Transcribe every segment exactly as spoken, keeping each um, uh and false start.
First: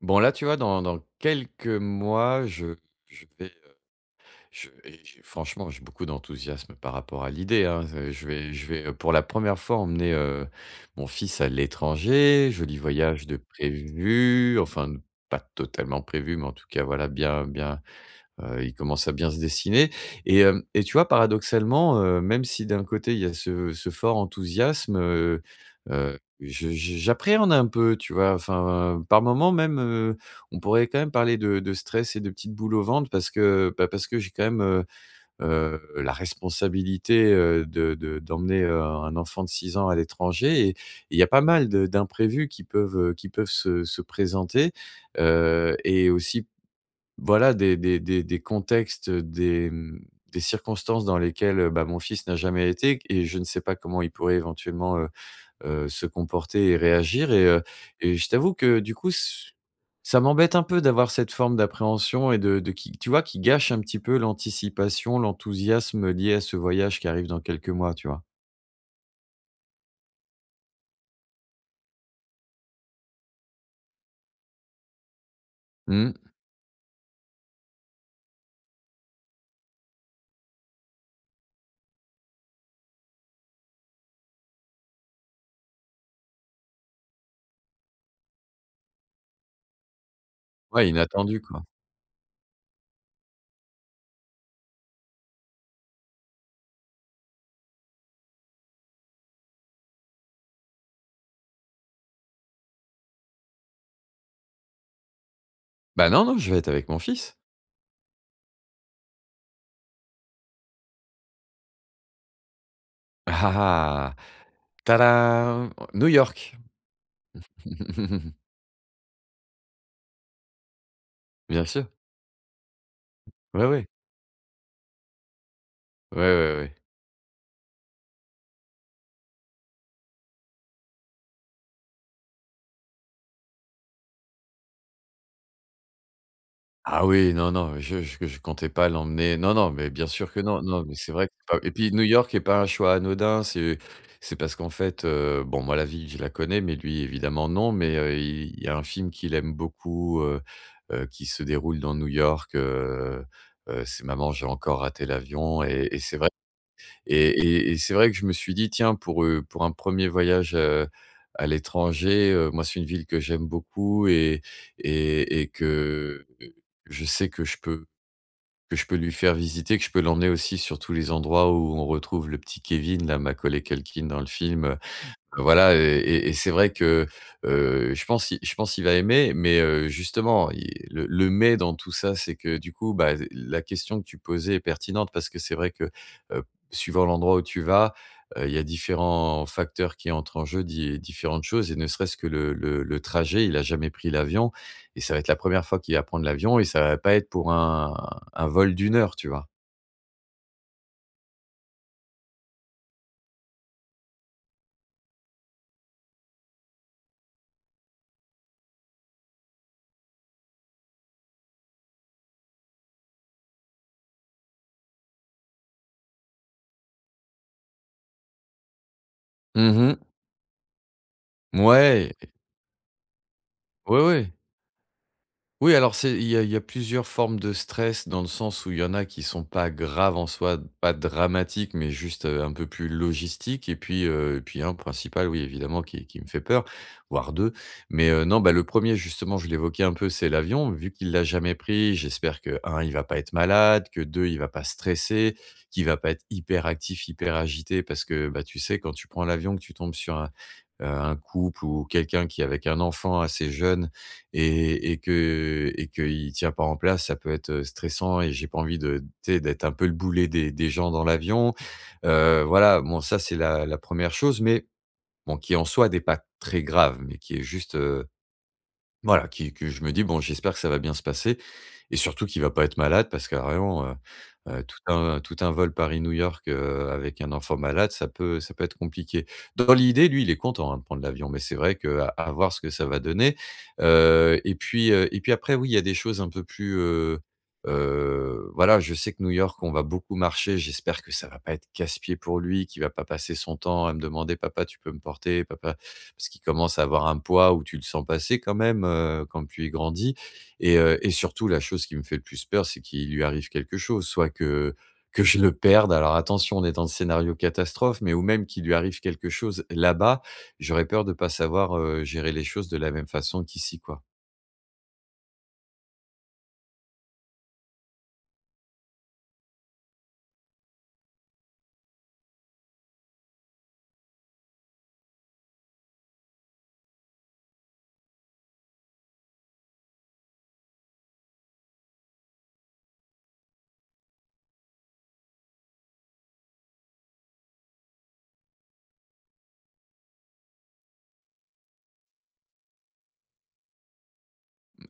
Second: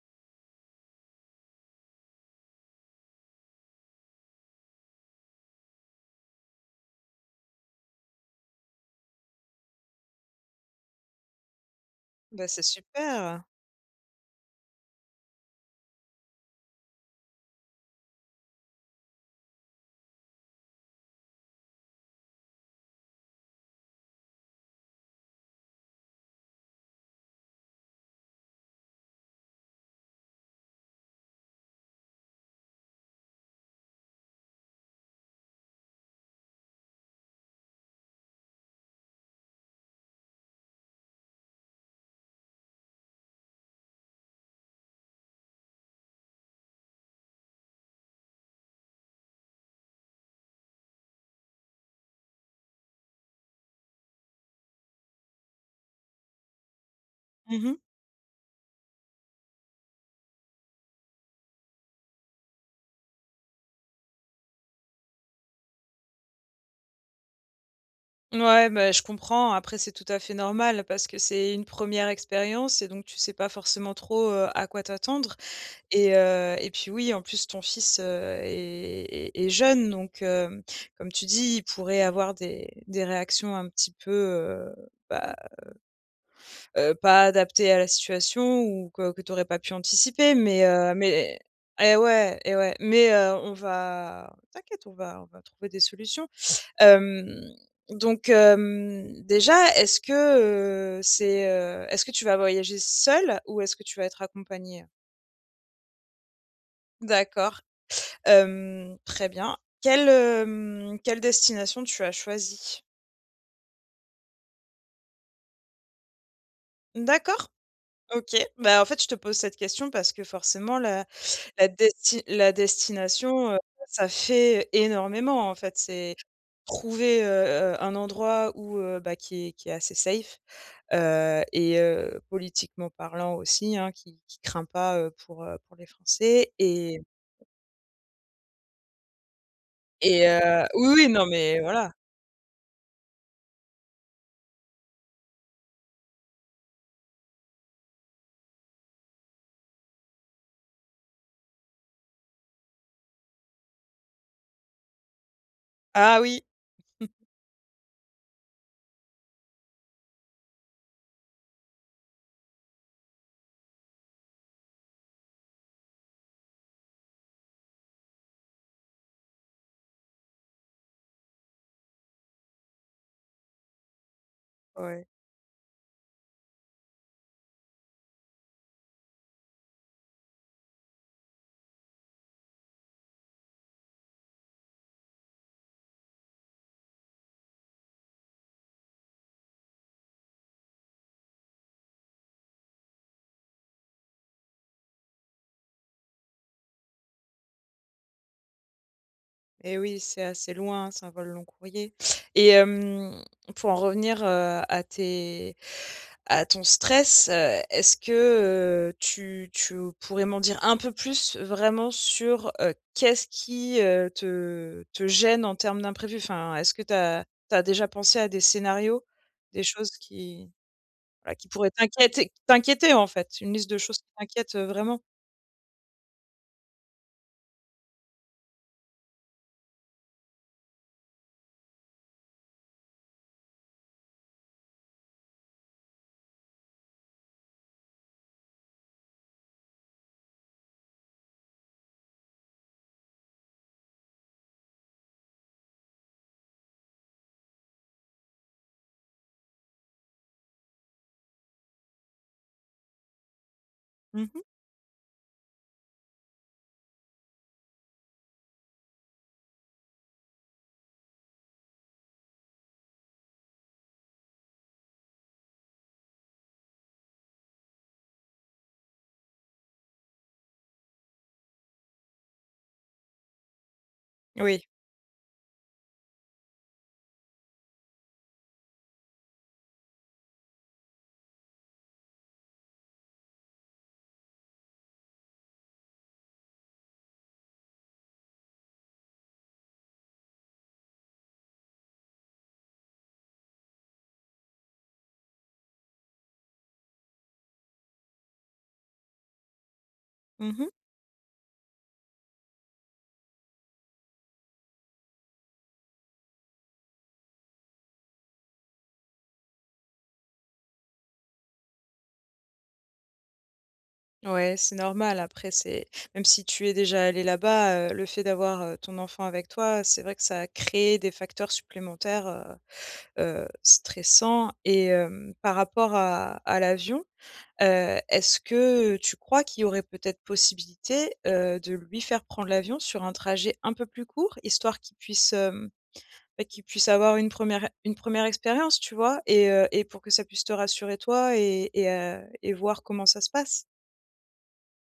Bon, là tu vois dans dans quelques mois, je je vais heu, je vais et franchement j'ai beaucoup d'enthousiasme par rapport à l'idée, hein, z je vais je vais, heu, pour la première fois emmener, heu, mon fils à Bah l'étranger. c'est Joli voyage de super! prévu enfin de pas totalement prévu, mais en tout cas, voilà, bien bien heu, il commence à bien se dessiner. Et hem, et tu vois paradoxalement, heu, même si d'un côté il y a ce ce fort enthousiasme, heu heu, je je j'appréhende un peu, tu vois? Enfin par moments même, heu, on pourrait quand même parler de de stress et de petite boule au ventre parce que bah, parce que j'ai quand même, heu heu la responsabilité, heu, de de d'emmener, heu, un un enfant de six ans à l'étranger et et il y a pas mal de d'imprévus qui peuvent, heu, qui peuvent se se présenter. Heu et aussi, voilà des des des des contextes, des, mmh, des circonstances dans lesquelles, heu, bah, mon fils n'a jamais été, et q et je ne sais pas comment il pourrait éventuellement, heu heu, se comporter et réagir. Et heu, Mmh mh. et je t'avoue que du coup, ce ch ça m'embête un peu d'avoir cette forme d'appréhension et de de, qui tu vois, qui gâche un petit peu l'anticipation, l'enthousiasme lié à ce voyage qui arrive dans quelques mois, tu vois? Mouais, bah, je comprends après c'est tout à fait normal, parce que c'est une première expérience et donc tu sais pas forcément trop, heu, à quoi t'attendre. Et Mmh. heu, et puis, oui, en plus ton fils, heu, est est est jeune donc, hem, comme tu dis: «il pourrait avoir des des réactions un petit peu, heu, bah, heu heu, pas adaptées à la situation» ou que que tu aurais pas pu anticiper. Mais Ouais, heu mais inattendu quoi. et ouais et ouais. Mais, heu, on va t'inquiète, on va on va trouver des solutions. Hem, donc, hem, déjà, est-ce que, heu, c'est, heu est-ce que tu vas voyager seul ou est-ce que tu vas être accompagné? Bah, non, non, je vais être avec mon fils. D'accord. Hem, très bien. Quelle, hem, quelle destination tu as choisi? Ah, ah, ah! Ta-dam! New York! D'accord, OK. Bah, en fait, je te pose cette question parce que, forcément, la Bien la sûr. desti la destination, heu, Ouais, ouais. ça fait, énormément, en fait. C'est Ouais, ouais, ouais. trouver, heu heu, un endroit où, heu, bah, qui est qui est assez safe. Heu, et heu, politiquement parlant aussi, hein, qui qui craint pas, heu, pour, heu, pour les Français et Ah oui! Non, non! Je je je comptais pas l'emmener non, non mais bien Et sûr que non, heu non oui, mais oui c'est non vrai que mais c'est pas et voilà. puis New York est pas un choix anodin, c'est c'est parce qu'en fait, heu, bon, moi la ville je la connais, mais lui évidemment non, mais, heu, il il y a un film qu'il aime beaucoup, heu heu, qui se déroule dans New York, heu heu, c'est Maman j'ai encore raté l'avion et et c'est Ah vrai oui! et et et c'est vrai que je me suis dit: «Tiens pour, heu, pour un premier voyage, heu, à l'étranger» heu, moi c'est une ville que j'aime beaucoup et et et que je sais que je peux que je peux lui faire visiter que je peux l'emmener aussi sur tous les endroits où on retrouve le petit Kevin, là, Macaulay Culkin dans le film, heu, Ouais. voilà, heu, et et c'est vrai que, heu, je pense il je pense il va aimer, mais, heu, justement il le le mais dans tout ça, c'est que du coup, bah, z la question que tu posais est pertinente parce que c'est vrai que, heu, suivant l'endroit où tu vas, heu, il y a différents facteurs qui entrent en jeu, di différentes choses, et ne serait-ce que le le le trajet, il a jamais pris l'avion, et ça va être la première fois qu'il va prendre l'avion et ça va pas être pour un un vol de une heure, tu vois? Eh oui, c'est assez loin, c'est un vol long-courrier et hem, pour en revenir, heu, à tes à ton stress, heu, est-ce que, heu, tu tu pourrais m'en dire un peu plus vraiment sur, heu, qu'est-ce qui, heu, te te gêne en termes d'imprévu? Enfin, est-ce que tu as tu as déjà pensé à des scénarios? Des Mmh choses mh. qui, bah, qui pourraient Mouais t'inquiéter, et t'inquiéter en fait, une liste de choses Ouais, qui ouais. t'inquiètent, heu, vraiment? Oui, alors, c'est il y a il y a plusieurs formes de stress, dans le sens où il y en a qui sont pas graves en soi, pas dramatiques, mais juste, heu, un peu plus logistiques et puis, heu et puis un principal, oui, évidemment, qui qui me fait peur- voire deux mais, heu, non, bah, le premier justement, je l'évoquais un peu, c'est l'avion, vu qu'il l'a jamais pris, j'espère que, un il va pas être malade, que deux il va pas stresser, qu'il va pas être hyperactif, hyperagité. Parce que, bah, tu sais, quand tu prends l'avion que tu tombes sur un, heu, un couple ou quelqu'un qui est avec un enfant assez jeune, Mmh mh. et et que et qu'il tient pas en place, ça peut être, heu, stressant, et j'ai pas envie de tu sais, d'être un peu le boulet des des gens dans l'avion. Heu, voilà, bon, ça c'est la la première chose, mais, bon, qui en soi n'est pas très grave, mais qui est juste, heu, voilà, qui que je me dis: «Bon, j'espère que ça va bien se passer», et surtout qu'il va pas être malade parce que vraiment, heu heu, Oui. tout un tout un vol Paris-New York, heu, avec un enfant malade, ça peut ça peut être compliqué. Dans l'idée, lui, il est content, hein, de prendre l'avion, mais c'est vrai que à voir ce que ça va donner. Heu, et puis, heu, et puis après, oui, il y a des choses un peu plus, heu heu, voilà, je sais que New York on va beaucoup marcher, j'espère que ça va pas être casse-pieds pour lui, qu'il va pas passer son temps à me demander: «Papa, tu peux me porter, papa». Parce qu'il commence à avoir un poids où tu le sens passer quand même, heu, quand plus il grandit Mmh mh. et heu, et surtout la chose qui me fait le plus peur, c'est qu'il lui arrive quelque chose. Soit que que je le perde- alors attention, on est dans le scénario catastrophe- mais ou même, qu'il lui arrive quelque chose là-bas, j'aurais peur de pas savoir, heu, gérer les choses de la même façon qu'ici, quoi. Ouais, c'est normal. Après, c'est même si tu es déjà allé là-bas, heu, le fait d'avoir, heu, ton enfant avec toi, c'est vrai que ça a créé des facteurs supplémentaires, heu heu, stressant et hem, par rapport à à l'avion, heu, est-ce que tu crois qu'il y aurait peut-être possibilité, heu, de lui faire prendre l'avion sur un trajet un peu plus court? Histoire qu'il puisse, hem, beh, qu'il puisse avoir une première une première expérience tu vois? Et heu, et pour que ça puisse te rassurer toi et et heu, et voir comment ça se passe?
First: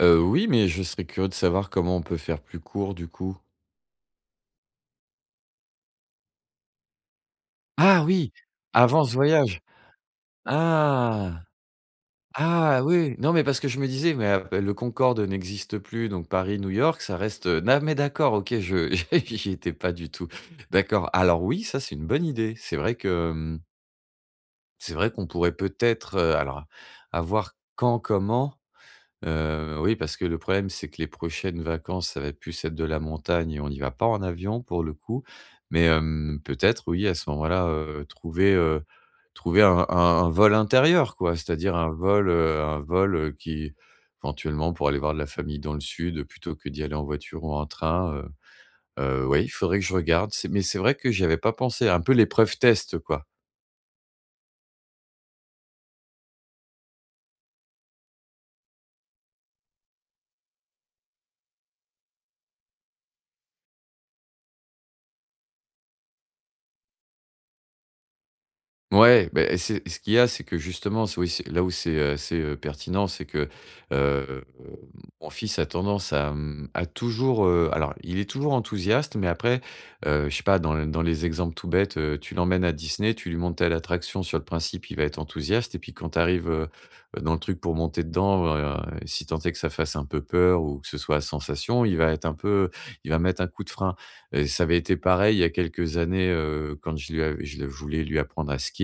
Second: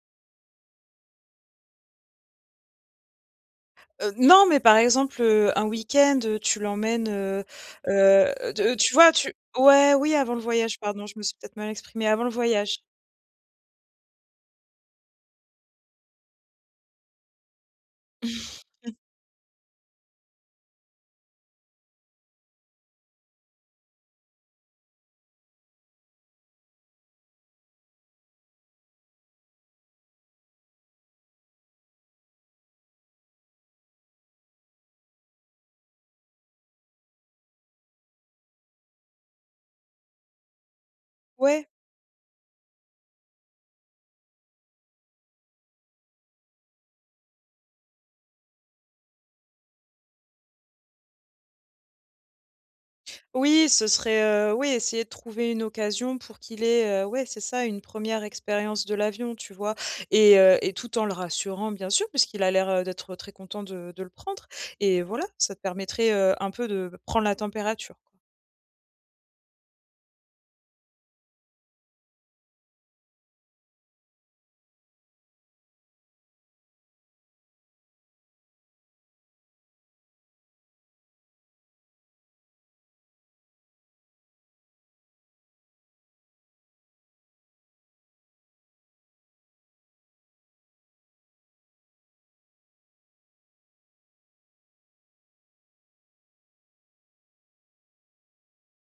Heu, oui, mais je serais curieux de savoir comment on peut faire plus court, du coup? Heu, non, mais par exemple, heu, un week-end, heu, tu l'emmènes, heu Ah oui, heu, de tu avant vois, ce tu voyage? ouais, oui avant le voyage, pardon, je me suis Ah! peut-être mal exprimée, avant le voyage. Ah oui, non mais parce que je me disais: «Mais a mais le Concorde n'existe plus, donc Paris-New York, ça reste, heu». Non mais d'accord. OK je j'y j'y étais pas du tout. D'accord. Alors oui, ça, c'est une bonne idée. C'est vrai que, mmh c'est vrai qu'on pourrait peut-être, heu, alors, à voir quand, comment. Heu, oui, parce que le problème, c'est que les prochaines vacances, ça va plus être de la montagne et on y va pas en avion, pour le coup. Mais hem, peut-être oui, à ce moment-là, heu, trouver, heu, trouver un un un vol intérieur, quoi. Ouais. C'est-à-dire un vol, heu, un vol, heu, qui éventuellement, pour aller voir de la famille dans le sud, plutôt que d'y aller en voiture ou en train, heu heu, oui, il faudrait que je regarde. C'est mais c'est vrai que j'y avais pas pensé, un peu l'épreuve test, quoi. Oui, ce serait, heu oui, essayer de trouver une occasion pour qu'il ait, heu ouais, c'est ça, une première expérience de l'avion, tu vois? Et, heu et tout en le rassurant, bien sûr, puisqu'il a l'air d'être très content de de le prendre, et voilà. Ça te permettrait, heu, un peu de prendre la température. Mouais. Beh, eh, c'est ce qu'il y a c'est que justement s oui, c'est là où c'est, heu, c'est, heu, pertinent, c'est que, heu, mon fils a tendance à, mmh, à toujours, heu, alors, il est toujours enthousiaste, mais après, heu, je sais pas, dans l dans les exemples tout bêtes, heu, tu l'emmènes à Disney, tu lui montres telle attraction sur le principe, il va être enthousiaste et puis quand tu arrives, heu heu, dans le truc pour monter dedans, ben, si tant est que ça fasse un peu peur ou que ce soit à sensations, il va être un peu il va mettre un coup de frein. Heu, ça avait été pareil, il y a quelques années, heu, quand je lui avais je le je voulais lui apprendre à skier.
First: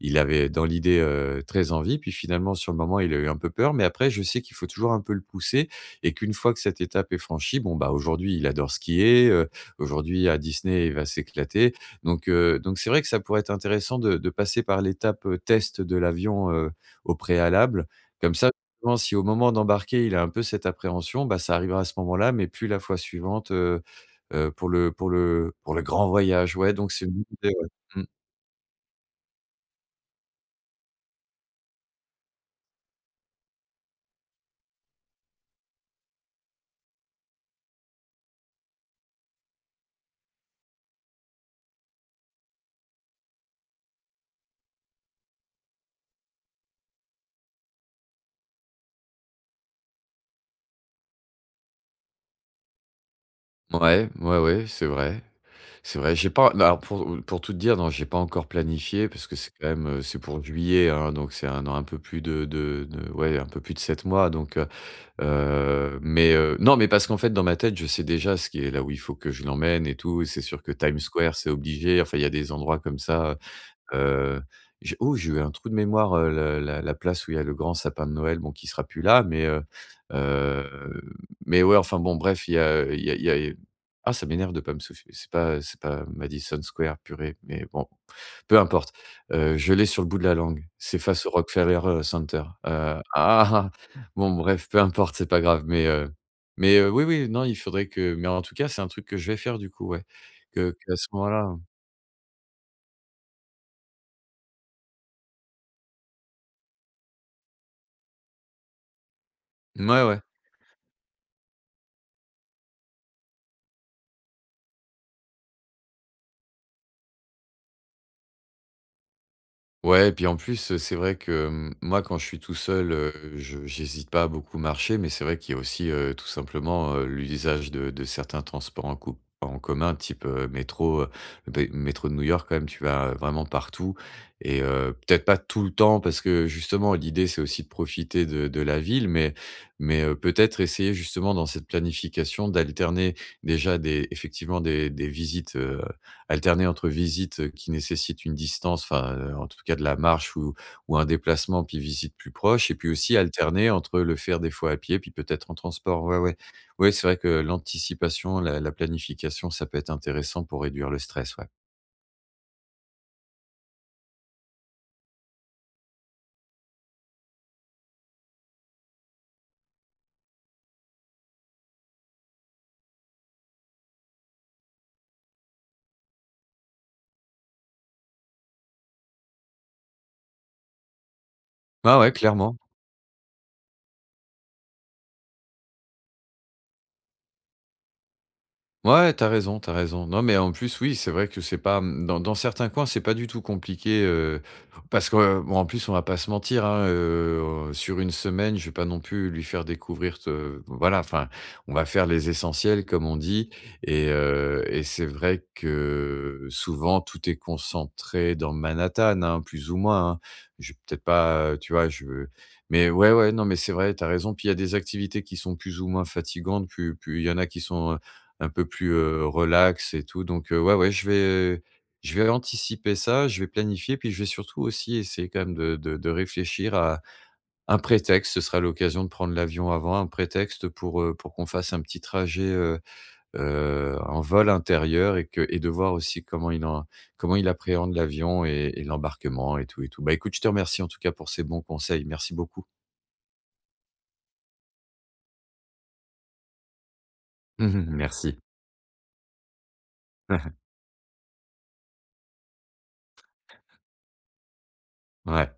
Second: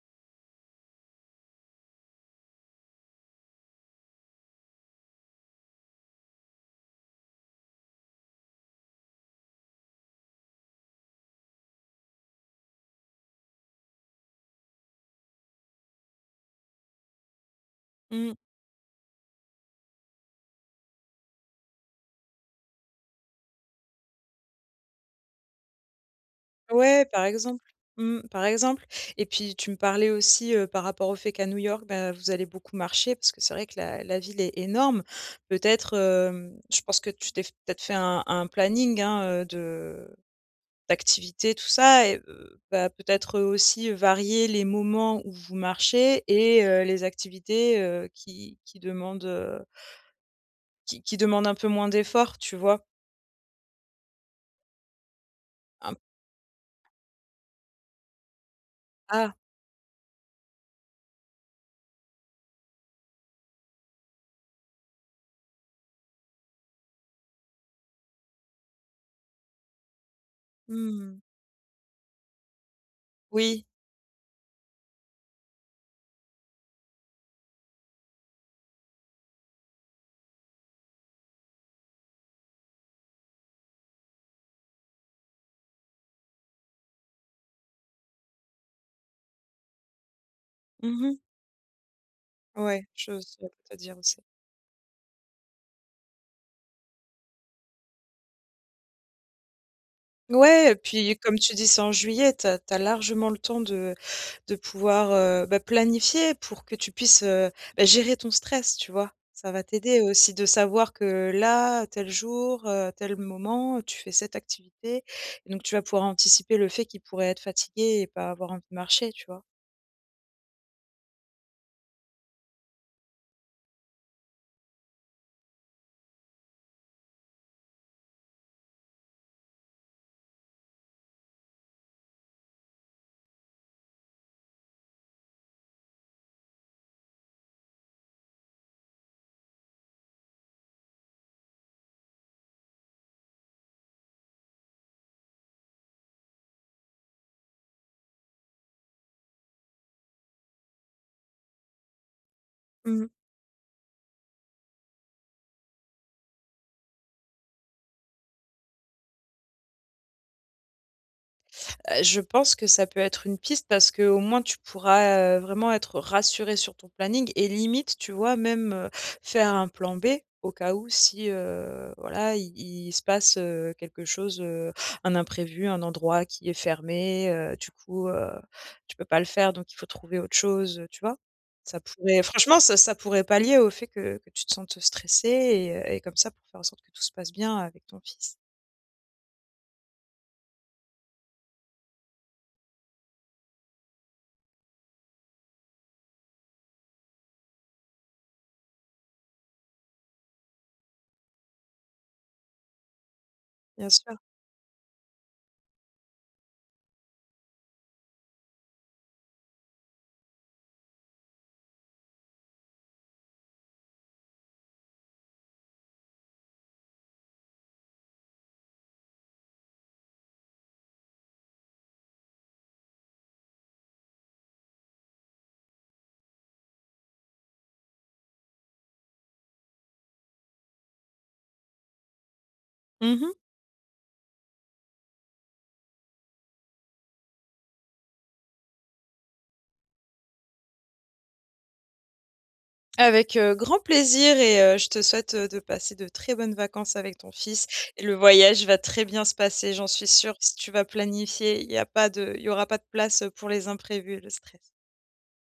Il avait, dans l'idée, heu, très envie, puis finalement, sur le moment, il a eu un peu peur, mais après, je sais qu'il faut toujours un peu le pousser et qu'une fois que cette étape est franchie, bon, bah, aujourd'hui, il adore skier, heu, aujourd'hui à Disney, il va s'éclater, donc, heu, donc c'est vrai que ça pourrait être intéressant de de passer par l'étape, heu, test de l'avion, heu, au préalable. Mmh. Comme ça, [unintelligible] si au moment d'embarquer, il a un peu cette appréhension, bah ça arrivera à ce moment-là, mais plus la fois suivante, heu heu, pour le pour le pour le grand voyage. Ouais, donc Ouais, c'est une par [unintelligible] idée, exemple, ouais, mmh. mmh, par exemple, et puis, tu me parlais aussi, heu, par rapport au fait qu'à New York, ben, vous allez beaucoup marcher, parce que c'est vrai que la la ville est énorme, peut-être, hem, je pense que tu t'es f peut-être fait un un planning, hein, heu, de d'activités, tout ça et heu, bah, peut-être, heu, aussi varier les moments où vous marchez, et heu, les activités, heu, qui qui demandent, heu qui qui demandent un peu moins d'effort, tu vois? Mouais, ouais, ouais, c'est vrai. Am C'est vrai, j'ai pas bah, alors, pour pour tout te dire non, j'ai pas encore planifié, parce Ah! que c'est quand même, heu, c'est pour juillet, hein, donc c'est un dans un peu plus de de de ouais, un peu plus de sept mois, donc, heu heu, mais, heu non, mais parce qu'en fait dans ma tête, je sais, déjà, ce qui est là où il faut que je l'emmène et tout, c'est sûr que Times Mmh mh. Square, c'est obligé, enfin, il y a des endroits, comme ça. Oui. Heu, j'ai oh! J'ai eu un trou de mémoire, heu, le la la place où il y a le grand sapin de Noël, bon qui sera plus là, mais heu heu, mais ouais, enfin bon, bref, il y a il y a il y a ah ça m'énerve de pas me souf c'est pas c'est pas Madison Square, purée, mais bon, peu importe. Heu, je l'ai sur le bout de la langue, c'est Mmh mh. face au Rockefeller, heu, Center Ouais, heu, je saurais [unintelligible] te dire où c'est. bon bref, peu importe, c'est pas grave, mais, heu, mais, heu, oui, oui, non, il faudrait que mais en tout cas, c'est un truc que je vais faire du coup, ouais, Ouais que et que à ce puis comme tu moment-là dis, c'est en juillet, tu as tu as largement le temps de de pouvoir, heu, bah, planifier pour que tu puisses, heu, bah, gérer ton stress, tu vois? Ça va t'aider Mouais, ouais. aussi de savoir que là, tel jour, heu, tel moment, tu fais cette activité et donc tu vas pouvoir anticiper le fait qu'il pourrait être fatigué et pas avoir envie de marcher, tu vois? Ouais et puis en plus, heu, c'est vrai que, hem, moi, quand je suis tout seul, heu, je j'hésite pas à beaucoup marcher. Mais c'est vrai qu'il y a aussi, heu, tout simplement, heu, l'usage de de certains transports en co en commun, type, heu, métro, heu des métros de New-York. Quand même, tu vas vraiment partout et heu, peut-être pas tout le temps parce que justement, l'idée, c'est aussi de profiter de de la ville, mais mais, heu, peut-être essayer justement, dans cette planification, d'alterner déjà des- effectivement- des des visites, heu alterner entre visites, heu, qui nécessitent une distance enfin, heu, en tout cas de la marche ou ou un déplacement, puis visites plus proches et puis Mmh. aussi alterner entre le faire des fois à pied, puis peut-être en transport. Ouais, ouais. Ouais, c'est vrai que l'anticipation, la la planification, ça peut être intéressant pour réduire le stress. Ouais. Heu, je pense que ça peut être une piste parce qu'au moins, tu pourras, heu, vraiment être rassuré sur ton planning et limite, tu vois, même, heu, faire un plan B, au cas où si, heu, voilà, il il se passe, heu, quelque chose, heu, un imprévu, un endroit qui est fermé, heu, du coup, heu, tu peux pas le faire donc il faut trouver autre chose, heu, tu vois? Ça Ouais, ouais, pourrait clairement. franchement, ça ça pourrait palier au fait que que tu te sentes stressé et heu et comme ça pour faire en sorte que tout se passe bien avec ton fils. Ouais, tu as raison, tu as raison. Non, mais, en plus, oui, c'est vrai que c'est pas, mmh, dans dans certains coins, c'est pas du tout compliqué, heu parce que bon en plus, on va pas se mentir, hein, heu, sur une semaine, je vais pas non plus lui faire découvrir te voilà, enfin, on va faire les essentiels, comme on dit Bien et sûr. heu et c'est vrai que, souvent, tout est concentré dans Manhattan, hein, plus ou moins, hein. Je vais peut-être, pas heu, tu vois? Je mais ouais, ouais, non mais c'est vrai, tu as raison, puis il y a des activités qui sont plus ou moins fatigantes, pu puis il y en a qui sont, heu, un peu plus, heu, relax et tout, donc, heu, ouais, ouais, je vais je vais anticiper ça, je vais planifier, puis je vais surtout aussi essayer, quand même, de de de réfléchir à un prétexte. Ce sera l'occasion de prendre l'avion avant, un prétexte pour, heu, pour qu'on fasse un petit trajet, heu Mmh mh. heu, un vol intérieur et que et de voir aussi comment il en comment il appréhende l'avion et et l'embarquement et tout, et tout. Bah, écoute je te remercie en tout cas, pour ces bons conseils, merci beaucoup. Avec, heu, grand plaisir, et heu, je te souhaite, heu, de passer de très bonnes vacances avec ton fils Mmh mh, et le merci. voyage va très bien se passer, j'en suis sûre. Si tu vas planifier, il y a pas de il y aura pas de place, heu, pour les imprévus et le stress. Ouais.